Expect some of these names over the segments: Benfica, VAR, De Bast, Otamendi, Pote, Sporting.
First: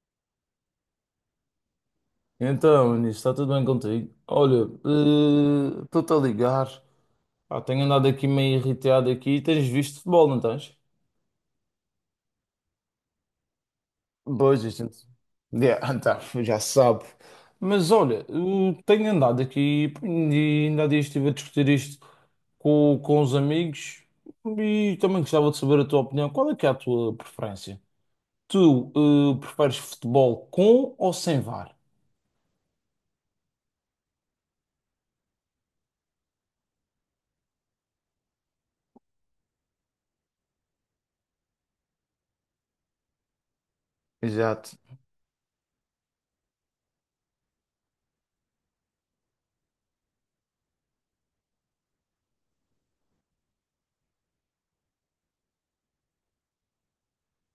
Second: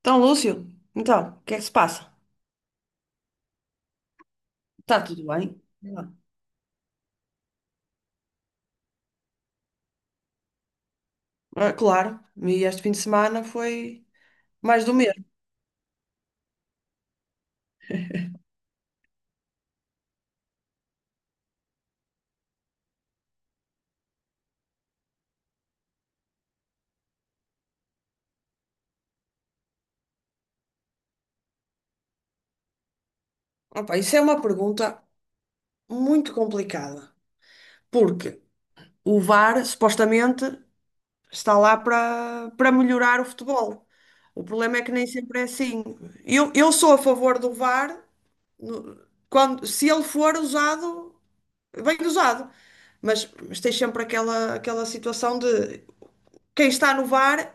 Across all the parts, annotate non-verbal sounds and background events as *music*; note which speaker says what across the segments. Speaker 1: Então, Lúcio, então, o que é que se passa?
Speaker 2: Então, Nisso, está tudo bem contigo? Olha,
Speaker 1: Está tudo bem?
Speaker 2: estou-te a ligar. Ah, tenho andado aqui meio irritado aqui. Tens visto futebol, não tens?
Speaker 1: Ah, claro, e este fim de semana foi
Speaker 2: Pois,
Speaker 1: mais do
Speaker 2: gente.
Speaker 1: mesmo.
Speaker 2: Yeah, *laughs* então, já sabe. Mas olha, eu tenho andado aqui e ainda há dias estive a discutir isto com os amigos e também gostava de saber a tua opinião. Qual é que é a tua preferência? Tu, preferes futebol com ou sem VAR?
Speaker 1: Opa, isso é uma pergunta muito complicada, porque o VAR supostamente está lá para melhorar o futebol. O problema
Speaker 2: Exato.
Speaker 1: é que nem sempre é assim. Eu sou a favor do VAR no- quando, se ele for usado, bem usado, mas tem sempre aquela situação de quem está no VAR.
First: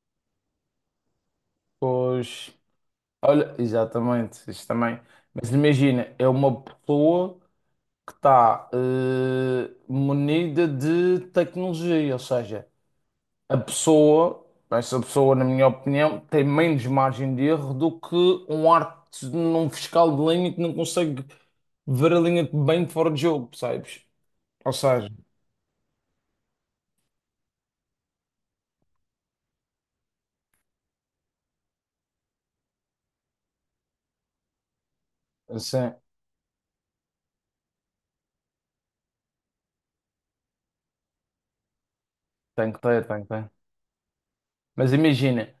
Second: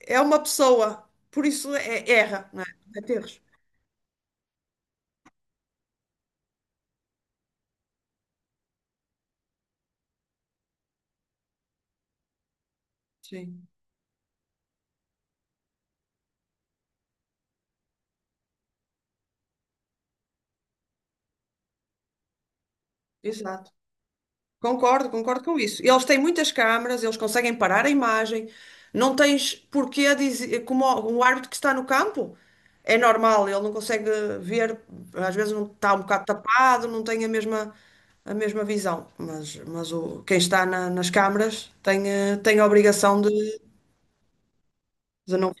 Speaker 1: É uma pessoa, por isso é, erra,
Speaker 2: Pois.
Speaker 1: não é? Comete erros.
Speaker 2: Olha, exatamente, isso também. Mas imagina, é uma pessoa que está munida de tecnologia, ou seja, a
Speaker 1: Sim.
Speaker 2: pessoa, essa pessoa, na minha opinião, tem menos margem de erro do que um arte num fiscal de linha que não consegue ver a linha bem de fora de jogo,
Speaker 1: Exato.
Speaker 2: percebes? Ou seja,
Speaker 1: Concordo com isso. Eles têm muitas câmaras, eles conseguem parar a imagem, não tens porquê dizer, como o um árbitro que está no campo, é normal, ele não consegue ver, às vezes não
Speaker 2: assim,
Speaker 1: está um bocado tapado, não tem a mesma visão, mas quem está nas câmaras tem, tem a
Speaker 2: tem que ter, tem
Speaker 1: obrigação
Speaker 2: que ter. Mas
Speaker 1: de
Speaker 2: imagina,
Speaker 1: não.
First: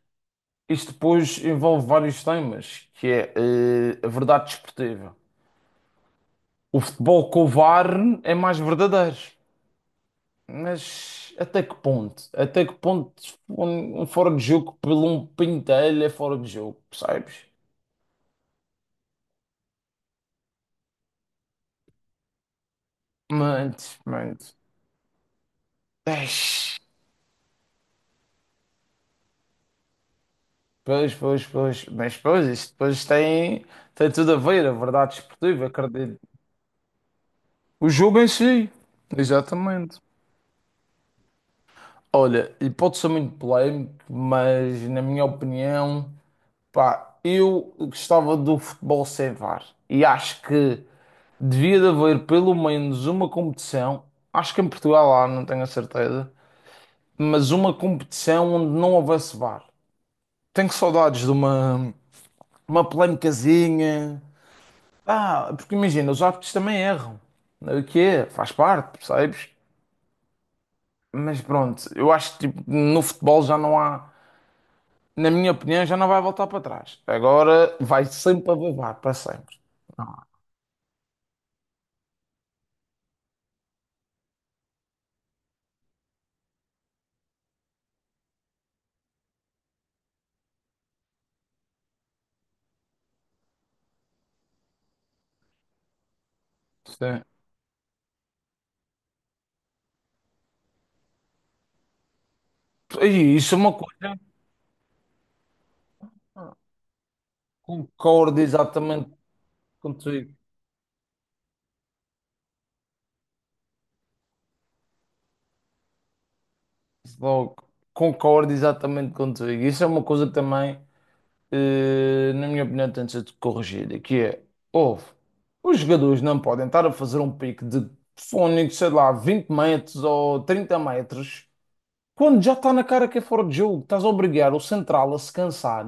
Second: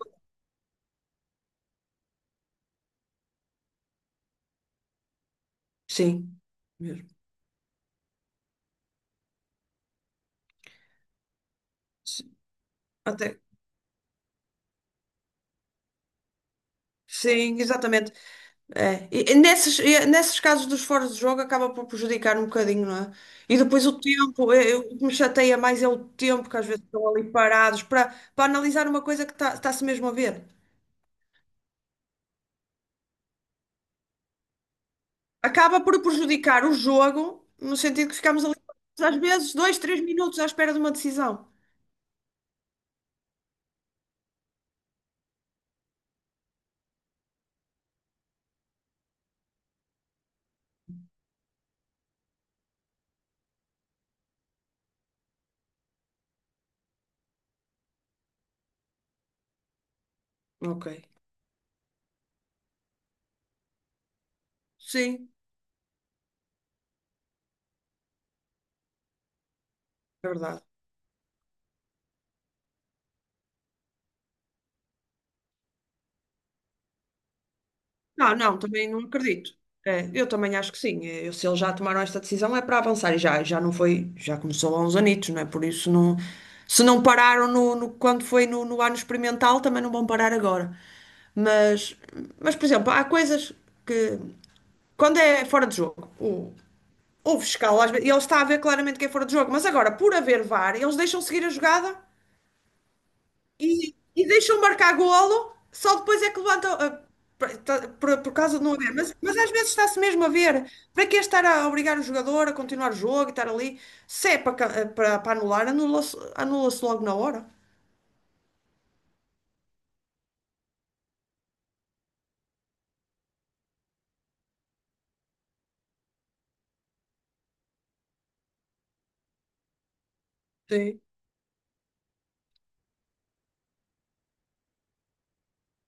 Speaker 2: isto depois envolve vários temas, que é a verdade desportiva.
Speaker 1: Sim,
Speaker 2: O
Speaker 1: mesmo.
Speaker 2: futebol com o VAR é mais verdadeiro, mas até que ponto?
Speaker 1: Sim,
Speaker 2: Até que ponto
Speaker 1: até.
Speaker 2: um fora de jogo pelo um pintelho é fora de jogo, percebes?
Speaker 1: Sim, exatamente. É. E nesses casos dos fora de jogo acaba por prejudicar um bocadinho, não é? E depois
Speaker 2: Mas,
Speaker 1: o tempo,
Speaker 2: mas,
Speaker 1: o que me chateia mais é o tempo que às
Speaker 2: eish,
Speaker 1: vezes estão ali parados para analisar uma coisa que está, está-se mesmo a ver.
Speaker 2: pois, isso depois tem, tem tudo a ver, a verdade esportiva,
Speaker 1: Acaba por
Speaker 2: acredito.
Speaker 1: prejudicar o jogo, no
Speaker 2: O
Speaker 1: sentido que
Speaker 2: jogo em
Speaker 1: ficamos ali
Speaker 2: si,
Speaker 1: às vezes dois,
Speaker 2: exatamente.
Speaker 1: três minutos à espera de uma decisão.
Speaker 2: Olha, e pode ser muito polémico, mas na minha opinião, pá, eu gostava do futebol sem VAR. E acho que devia de haver pelo menos uma competição, acho que em Portugal há, não tenho a certeza, mas uma competição onde não houvesse VAR. Tenho
Speaker 1: Ok.
Speaker 2: saudades de uma polémicazinha.
Speaker 1: Sim,
Speaker 2: Ah, porque imagina, os árbitros também erram. O que é? Faz parte, percebes?
Speaker 1: é verdade.
Speaker 2: Mas pronto, eu acho que tipo, no futebol já não há, na minha opinião, já não vai voltar para trás. Agora vai
Speaker 1: Não,
Speaker 2: sempre
Speaker 1: não,
Speaker 2: haver
Speaker 1: também
Speaker 2: VAR,
Speaker 1: não
Speaker 2: para
Speaker 1: acredito.
Speaker 2: sempre.
Speaker 1: É, eu também acho que sim. É, eu, se eles já tomaram esta decisão é para avançar e já, já não foi, já começou há uns anitos, não é? Por isso não, se não pararam quando foi no ano experimental, também não vão parar agora. Mas, por exemplo, há coisas que quando é fora de jogo,
Speaker 2: Sim.
Speaker 1: o fiscal, às vezes, ele está a ver claramente que é fora de jogo, mas agora, por haver VAR, eles deixam seguir a jogada
Speaker 2: E isso é uma coisa
Speaker 1: e
Speaker 2: que
Speaker 1: deixam marcar golo, só depois é que levantam. Por
Speaker 2: concordo
Speaker 1: causa de não haver.
Speaker 2: exatamente
Speaker 1: Mas às vezes está-se mesmo a
Speaker 2: contigo.
Speaker 1: ver. Para que é estar a obrigar o jogador a continuar o jogo e estar ali? Se é para, ca- ah, para, para anular, anula-se logo na hora.
Speaker 2: Logo, concordo exatamente contigo. Isso é uma coisa que também, na minha opinião, tem de ser corrigida, que é, ouve, os jogadores não podem estar a fazer um pique de fónico, sei lá, 20 metros ou trinta
Speaker 1: Sim,
Speaker 2: metros, quando já está na cara que é fora de jogo. Estás a obrigar o central a se cansar,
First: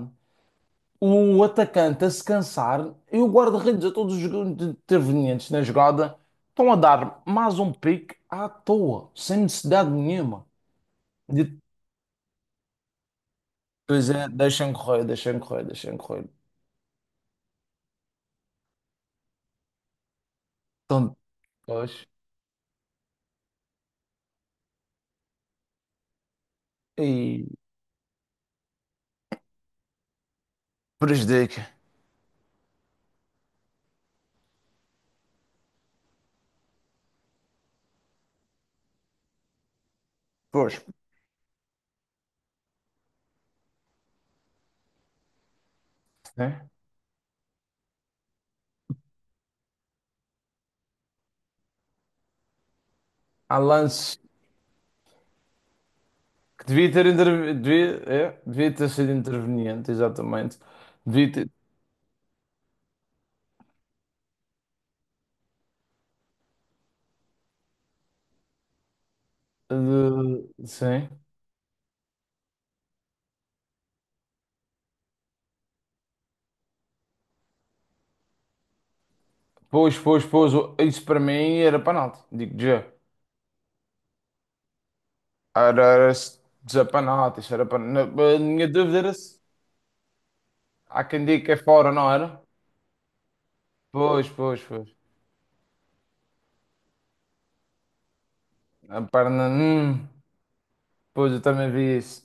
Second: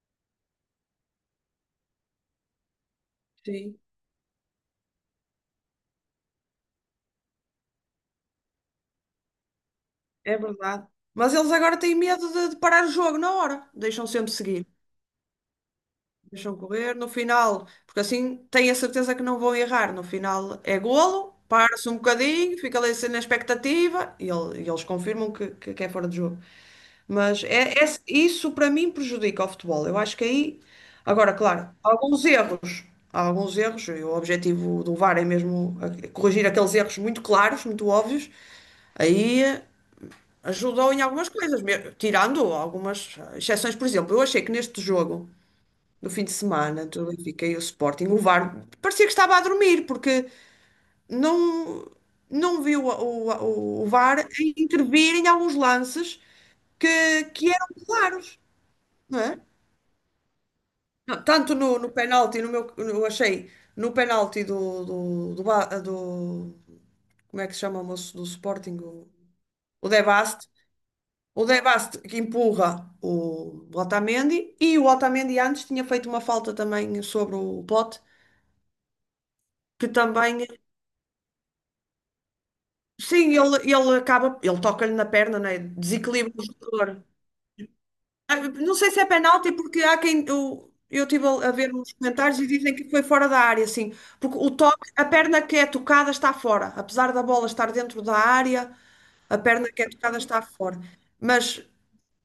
Speaker 2: o atacante a se cansar e o
Speaker 1: sim,
Speaker 2: guarda-redes a todos os intervenientes na jogada estão a dar mais um pique à toa, sem necessidade
Speaker 1: é
Speaker 2: nenhuma.
Speaker 1: verdade. Mas eles agora têm medo de parar o jogo na hora. Deixam
Speaker 2: Pois é,
Speaker 1: sempre seguir.
Speaker 2: deixem correr, deixem correr, deixem correr.
Speaker 1: Deixam correr no final, porque assim têm a certeza que não vão errar. No final é
Speaker 2: Então,
Speaker 1: golo, para-se um
Speaker 2: pois,
Speaker 1: bocadinho, fica ali assim na expectativa e, eles confirmam que é fora de jogo. Mas
Speaker 2: e
Speaker 1: isso para mim prejudica o futebol. Eu acho que aí, agora, claro,
Speaker 2: prejudica.
Speaker 1: há alguns erros, e o objetivo do VAR é mesmo corrigir aqueles erros muito claros, muito óbvios, aí
Speaker 2: Pois,
Speaker 1: ajudou em algumas coisas, tirando algumas exceções. Por exemplo, eu achei que neste jogo. No fim de
Speaker 2: né?
Speaker 1: semana, do Benfica e o Sporting, o VAR parecia que estava a dormir, porque não, não viu
Speaker 2: Há
Speaker 1: o
Speaker 2: lance
Speaker 1: VAR a intervir em alguns lances
Speaker 2: que devia ter,
Speaker 1: que eram
Speaker 2: devia,
Speaker 1: claros,
Speaker 2: é, devia ter sido
Speaker 1: não é?
Speaker 2: interveniente, exatamente.
Speaker 1: Não,
Speaker 2: Devia ter,
Speaker 1: tanto no penalti, no meu, eu achei, no penalti do como é que se chama o moço do Sporting? O De Bast.
Speaker 2: sim.
Speaker 1: O De Bast que empurra o Otamendi e o Otamendi antes tinha feito uma falta também sobre o Pote, que também.
Speaker 2: Isso para mim era penalti, digo já.
Speaker 1: Sim, ele acaba, ele toca-lhe na perna, né?
Speaker 2: Era,
Speaker 1: Desequilibra o
Speaker 2: dizer
Speaker 1: jogador.
Speaker 2: penalti, isso era penalti.
Speaker 1: Ah,
Speaker 2: A minha
Speaker 1: não sei
Speaker 2: dúvida
Speaker 1: se é
Speaker 2: era se
Speaker 1: penalti, porque há quem. Eu
Speaker 2: há
Speaker 1: eu
Speaker 2: quem
Speaker 1: estive
Speaker 2: diga que
Speaker 1: a
Speaker 2: é
Speaker 1: ver
Speaker 2: fora,
Speaker 1: uns
Speaker 2: não
Speaker 1: comentários
Speaker 2: era?
Speaker 1: e dizem que foi fora da área, sim
Speaker 2: Pois,
Speaker 1: porque o
Speaker 2: pois,
Speaker 1: toque,
Speaker 2: pois.
Speaker 1: a perna que é tocada está fora, apesar da bola estar dentro da área,
Speaker 2: A
Speaker 1: a
Speaker 2: perna,
Speaker 1: perna que é tocada está fora.
Speaker 2: pois eu
Speaker 1: Mas,
Speaker 2: também vi isso.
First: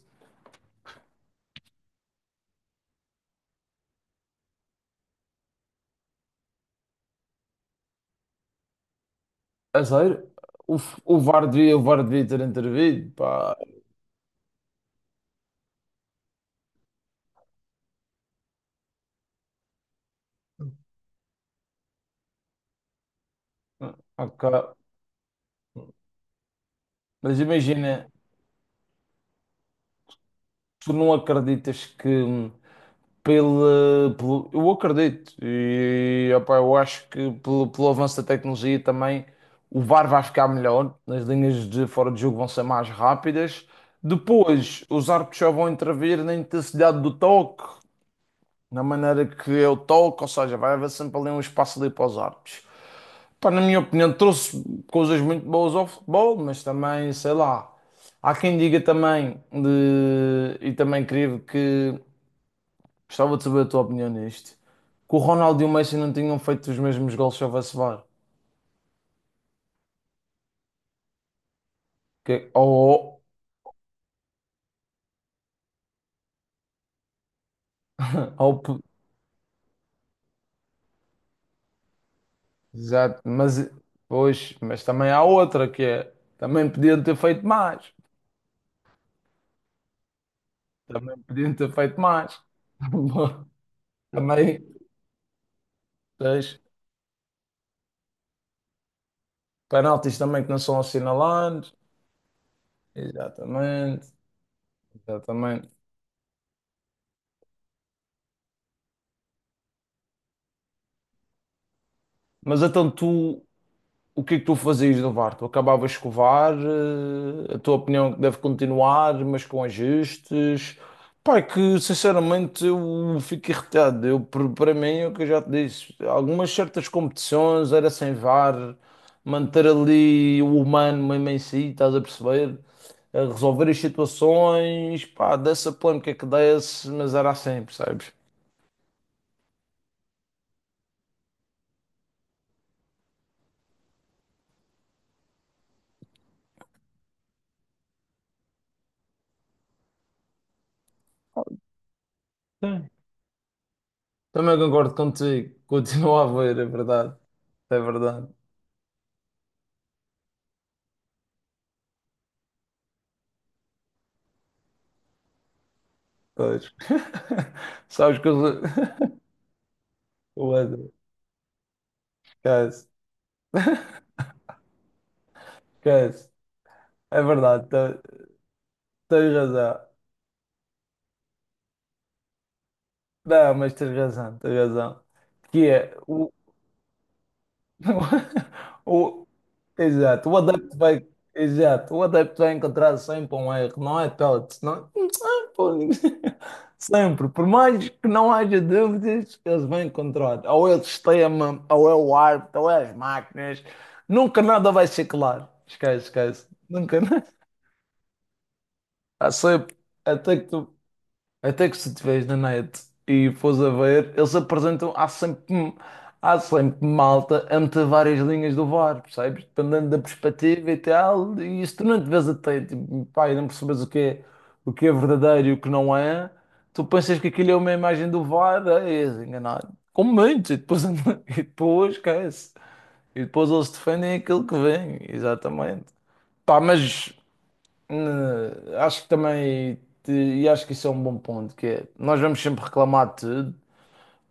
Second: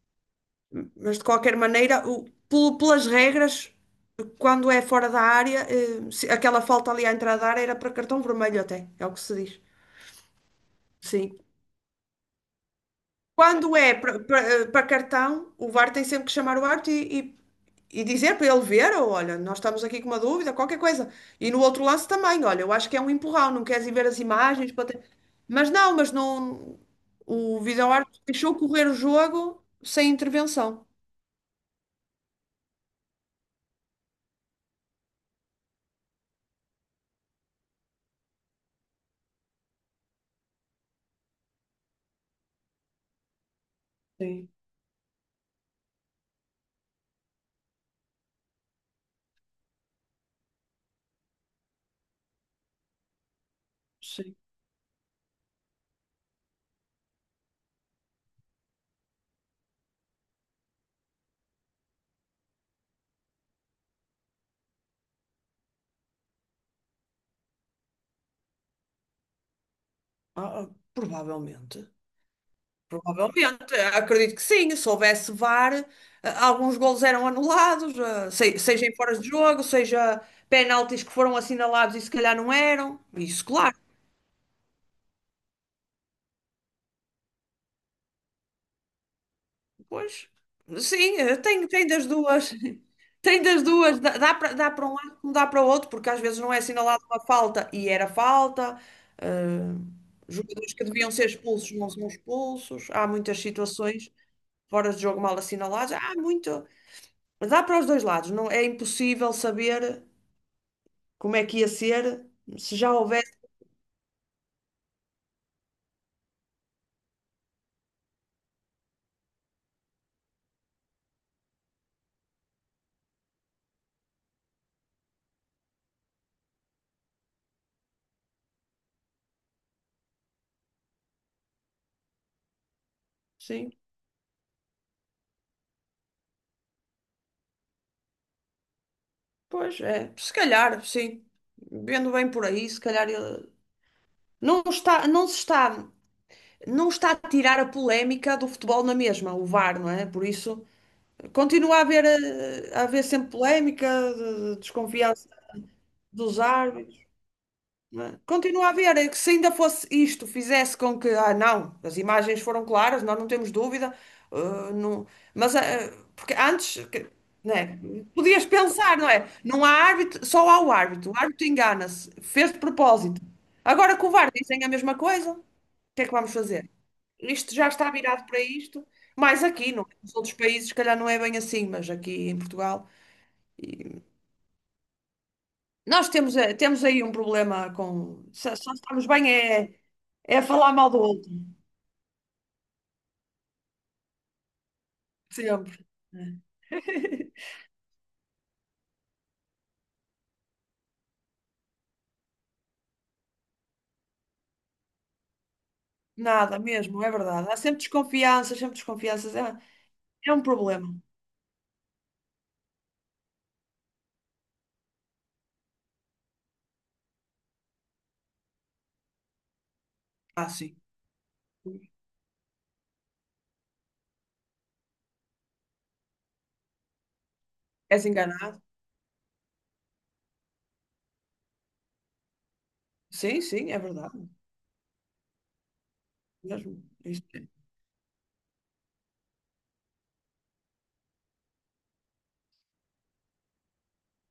Speaker 1: mas de qualquer maneira, pelas regras, quando é fora da área, aquela falta ali à entrada da área era para cartão vermelho até, é o que se diz.
Speaker 2: É sério? O, o
Speaker 1: Sim.
Speaker 2: VAR devia, o VAR devia ter intervido, pá.
Speaker 1: Quando é para cartão, o VAR tem sempre que chamar o árbitro e dizer para ele ver, ou olha, nós estamos aqui com uma dúvida, qualquer coisa. E no outro lance também, olha, eu acho que é um empurrão, não queres ir ver as
Speaker 2: Ok.
Speaker 1: imagens para mas não, mas não.
Speaker 2: Mas
Speaker 1: O
Speaker 2: imagina,
Speaker 1: vídeo-árbitro deixou correr o jogo sem intervenção.
Speaker 2: tu não acreditas que pelo, eu acredito e opá, eu acho que pelo avanço da tecnologia também o VAR vai ficar melhor, as linhas de fora de jogo vão ser mais rápidas.
Speaker 1: Sim,
Speaker 2: Depois, os árbitros já vão intervir na intensidade do toque, na maneira que é o toque, ou seja, vai haver sempre ali um espaço ali para os árbitros. Pá, na minha opinião,
Speaker 1: sim.
Speaker 2: trouxe coisas muito boas ao futebol, mas também, sei lá, há quem diga também, de, e também creio que gostava de saber a tua opinião nisto, que o Ronaldo e o Messi não tinham feito os mesmos gols se houvesse VAR.
Speaker 1: Provavelmente.
Speaker 2: Que, ou,
Speaker 1: Provavelmente, é, acredito que sim. Se houvesse VAR, alguns golos eram anulados,
Speaker 2: *laughs* ou,
Speaker 1: seja em fora de jogo, seja penaltis que foram assinalados e se calhar não
Speaker 2: *coughs*
Speaker 1: eram.
Speaker 2: exato,
Speaker 1: Isso,
Speaker 2: mas,
Speaker 1: claro.
Speaker 2: pois, mas também há outra que é, também podiam ter feito mais,
Speaker 1: Pois, sim,
Speaker 2: também podiam ter
Speaker 1: tem
Speaker 2: feito
Speaker 1: das
Speaker 2: mais.
Speaker 1: duas. *laughs* Tem
Speaker 2: *laughs*
Speaker 1: das duas. Dá, dá para
Speaker 2: Também,
Speaker 1: dá para um lado como dá para o outro, porque às vezes não é
Speaker 2: tens
Speaker 1: assinalada uma falta e era falta. eh,
Speaker 2: penaltis também que não
Speaker 1: Jogadores
Speaker 2: são
Speaker 1: que deviam ser expulsos
Speaker 2: assinalados,
Speaker 1: não são expulsos. Há muitas
Speaker 2: exatamente.
Speaker 1: situações fora de jogo mal
Speaker 2: Exatamente.
Speaker 1: assinaladas. Há muito. Dá para os dois lados, não é impossível saber como é que ia ser,
Speaker 2: Mas
Speaker 1: se
Speaker 2: então
Speaker 1: já houvesse,
Speaker 2: tu, o que é que tu fazias no VAR? Tu acabavas de escovar, a tua opinião é que deve continuar, mas com ajustes. Pá, é que sinceramente eu fico irritado. Eu, para mim, é o que eu já te disse, algumas certas competições era sem VAR, manter ali o humano mesmo em si, estás a perceber? A resolver
Speaker 1: sim.
Speaker 2: as situações, pá, dessa polêmica que desse, mas era assim, percebes?
Speaker 1: Pois é, se calhar, sim. Vendo bem por aí, se calhar não está, não se está, não está a tirar a polémica do futebol na mesma, o VAR, não é? Por isso, continua a haver, a
Speaker 2: Sim.
Speaker 1: haver sempre polémica,
Speaker 2: Também
Speaker 1: de
Speaker 2: concordo
Speaker 1: desconfiança
Speaker 2: contigo, continua a
Speaker 1: dos
Speaker 2: ver, é
Speaker 1: árbitros.
Speaker 2: verdade. É
Speaker 1: Né?
Speaker 2: verdade.
Speaker 1: Continua a ver, é que se ainda fosse isto, fizesse com que, ah, não, as imagens foram claras, nós não temos dúvida, ah, não, mas ah, porque
Speaker 2: Pois.
Speaker 1: antes, né,
Speaker 2: *laughs* Sabes que eu
Speaker 1: podias pensar, não
Speaker 2: sou-
Speaker 1: é? Não há árbitro,
Speaker 2: *laughs*
Speaker 1: só
Speaker 2: O
Speaker 1: há
Speaker 2: André.
Speaker 1: o árbitro engana-se, fez de
Speaker 2: Esquece.
Speaker 1: propósito. Agora com o VAR dizem a mesma coisa, o que é que
Speaker 2: Esquece.
Speaker 1: vamos fazer?
Speaker 2: É
Speaker 1: Isto já
Speaker 2: verdade.
Speaker 1: está
Speaker 2: Te-
Speaker 1: virado para isto,
Speaker 2: Tens
Speaker 1: mas aqui,
Speaker 2: razão.
Speaker 1: não é? Nos outros países, se calhar não é bem assim, mas aqui em Portugal.
Speaker 2: Não, mas tens razão. Tens razão. Que é.
Speaker 1: Nós
Speaker 2: O
Speaker 1: temos, temos aí um problema com. Só
Speaker 2: *laughs*
Speaker 1: estamos
Speaker 2: O,
Speaker 1: bem é,
Speaker 2: exato, o
Speaker 1: é a falar
Speaker 2: adepto
Speaker 1: mal do
Speaker 2: vai,
Speaker 1: outro.
Speaker 2: exato, o adepto vai encontrar sempre um erro, não é pellets, não é? *laughs* Pô,
Speaker 1: Sempre.
Speaker 2: ninguém- Sempre, por mais que não haja dúvidas, eles vão encontrar. Ou é o sistema, ou é o árbitro, ou é as máquinas. Nunca nada vai ser claro. Esquece, esquece.
Speaker 1: Nada
Speaker 2: Nunca *laughs*
Speaker 1: mesmo, é
Speaker 2: nada.
Speaker 1: verdade. Há sempre desconfianças, sempre
Speaker 2: Há
Speaker 1: desconfianças. É,
Speaker 2: sempre,
Speaker 1: é
Speaker 2: até
Speaker 1: um
Speaker 2: que tu
Speaker 1: problema.
Speaker 2: até que se estiveres na net e fores a ver, eles apresentam, há sempre malta entre várias linhas do VAR, percebes? Dependendo da
Speaker 1: Ah,
Speaker 2: perspectiva
Speaker 1: sim.
Speaker 2: e tal, e se tu não te vês atento, e, pá, e não percebes o que é verdadeiro e o que não é, tu pensas que aquilo é uma
Speaker 1: És
Speaker 2: imagem do
Speaker 1: enganado?
Speaker 2: VAR, é, és enganado. Com muitos, e depois, *laughs* e depois esquece. E
Speaker 1: Sim,
Speaker 2: depois eles
Speaker 1: sim, é
Speaker 2: defendem
Speaker 1: verdade.
Speaker 2: aquilo que vem, exatamente. Pá,
Speaker 1: Mesmo.
Speaker 2: mas
Speaker 1: Isso é.
Speaker 2: acho que também, te- e acho que isso é um bom ponto, que é, nós vamos sempre reclamar de tudo.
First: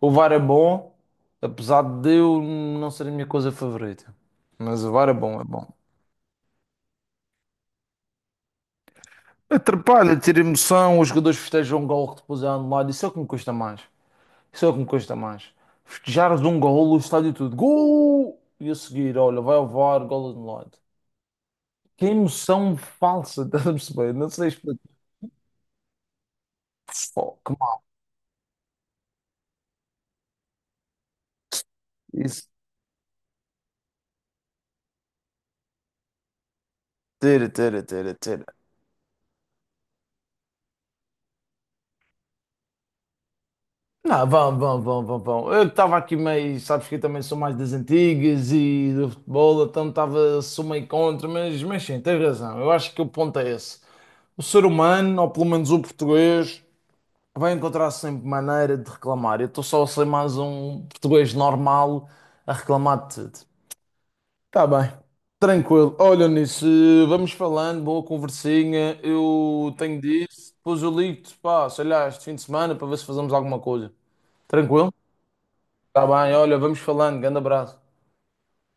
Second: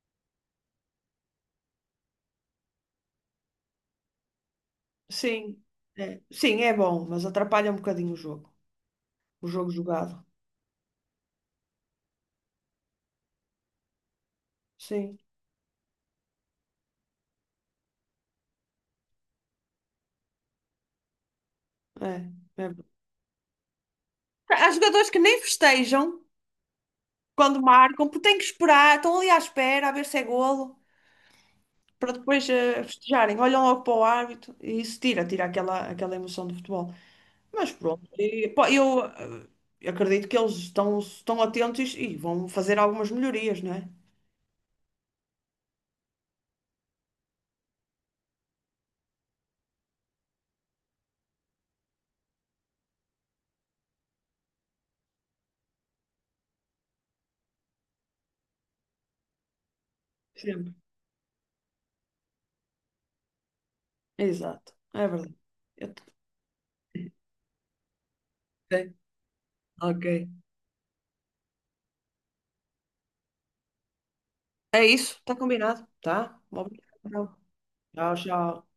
Speaker 2: O VAR é bom, apesar de eu não ser a minha coisa favorita. Mas o VAR é bom, é
Speaker 1: Sim,
Speaker 2: bom.
Speaker 1: é. Sim, é bom, mas atrapalha um bocadinho o jogo. O jogo
Speaker 2: Atrapalha,
Speaker 1: jogado.
Speaker 2: tira emoção, os jogadores festejam um gol que depois é anulado, isso é o que me custa mais. Isso é o que me custa
Speaker 1: Sim,
Speaker 2: mais. Festejares um gol, o estádio tudo, gol! E a seguir, olha, vai ao VAR, gol anulado. Que
Speaker 1: é. É.
Speaker 2: emoção falsa, *laughs* estás a perceber? Não sei
Speaker 1: Há
Speaker 2: explicar.
Speaker 1: jogadores que nem festejam
Speaker 2: Pô, que
Speaker 1: quando
Speaker 2: mal.
Speaker 1: marcam, porque têm que esperar, estão ali à espera a ver se é golo. Para
Speaker 2: Isso,
Speaker 1: depois festejarem. Olham logo para o árbitro e isso tira, tira aquela, aquela emoção do futebol.
Speaker 2: tira,
Speaker 1: Mas
Speaker 2: tira,
Speaker 1: pronto,
Speaker 2: tira, tira.
Speaker 1: e, pá, eu acredito que eles estão, estão atentos e, vão fazer algumas melhorias, não é?
Speaker 2: Não, vão, vão, vão, vão, vão. Eu estava aqui meio, sabes que eu também sou mais das antigas e do futebol, então estava, sou meio contra, mas sim, tens razão. Eu acho que o ponto é esse. O ser humano, ou pelo menos o português, vai encontrar sempre maneira de reclamar. Eu estou só a ser mais
Speaker 1: Sempre.
Speaker 2: um português normal a reclamar de tudo. Está
Speaker 1: Exato,
Speaker 2: bem,
Speaker 1: é verdade. Eu
Speaker 2: tranquilo.
Speaker 1: t-
Speaker 2: Olha nisso,
Speaker 1: *laughs*
Speaker 2: vamos falando, boa
Speaker 1: Ok.
Speaker 2: conversinha. Eu tenho
Speaker 1: Ok.
Speaker 2: disso, depois eu ligo-te, pá, sei lá, este fim de semana para ver se fazemos alguma coisa.
Speaker 1: É
Speaker 2: Tranquilo?
Speaker 1: isso, está combinado,
Speaker 2: Está bem,
Speaker 1: tá?
Speaker 2: olha, vamos falando.
Speaker 1: Obrigado.
Speaker 2: Grande abraço.
Speaker 1: Tchau, tchau.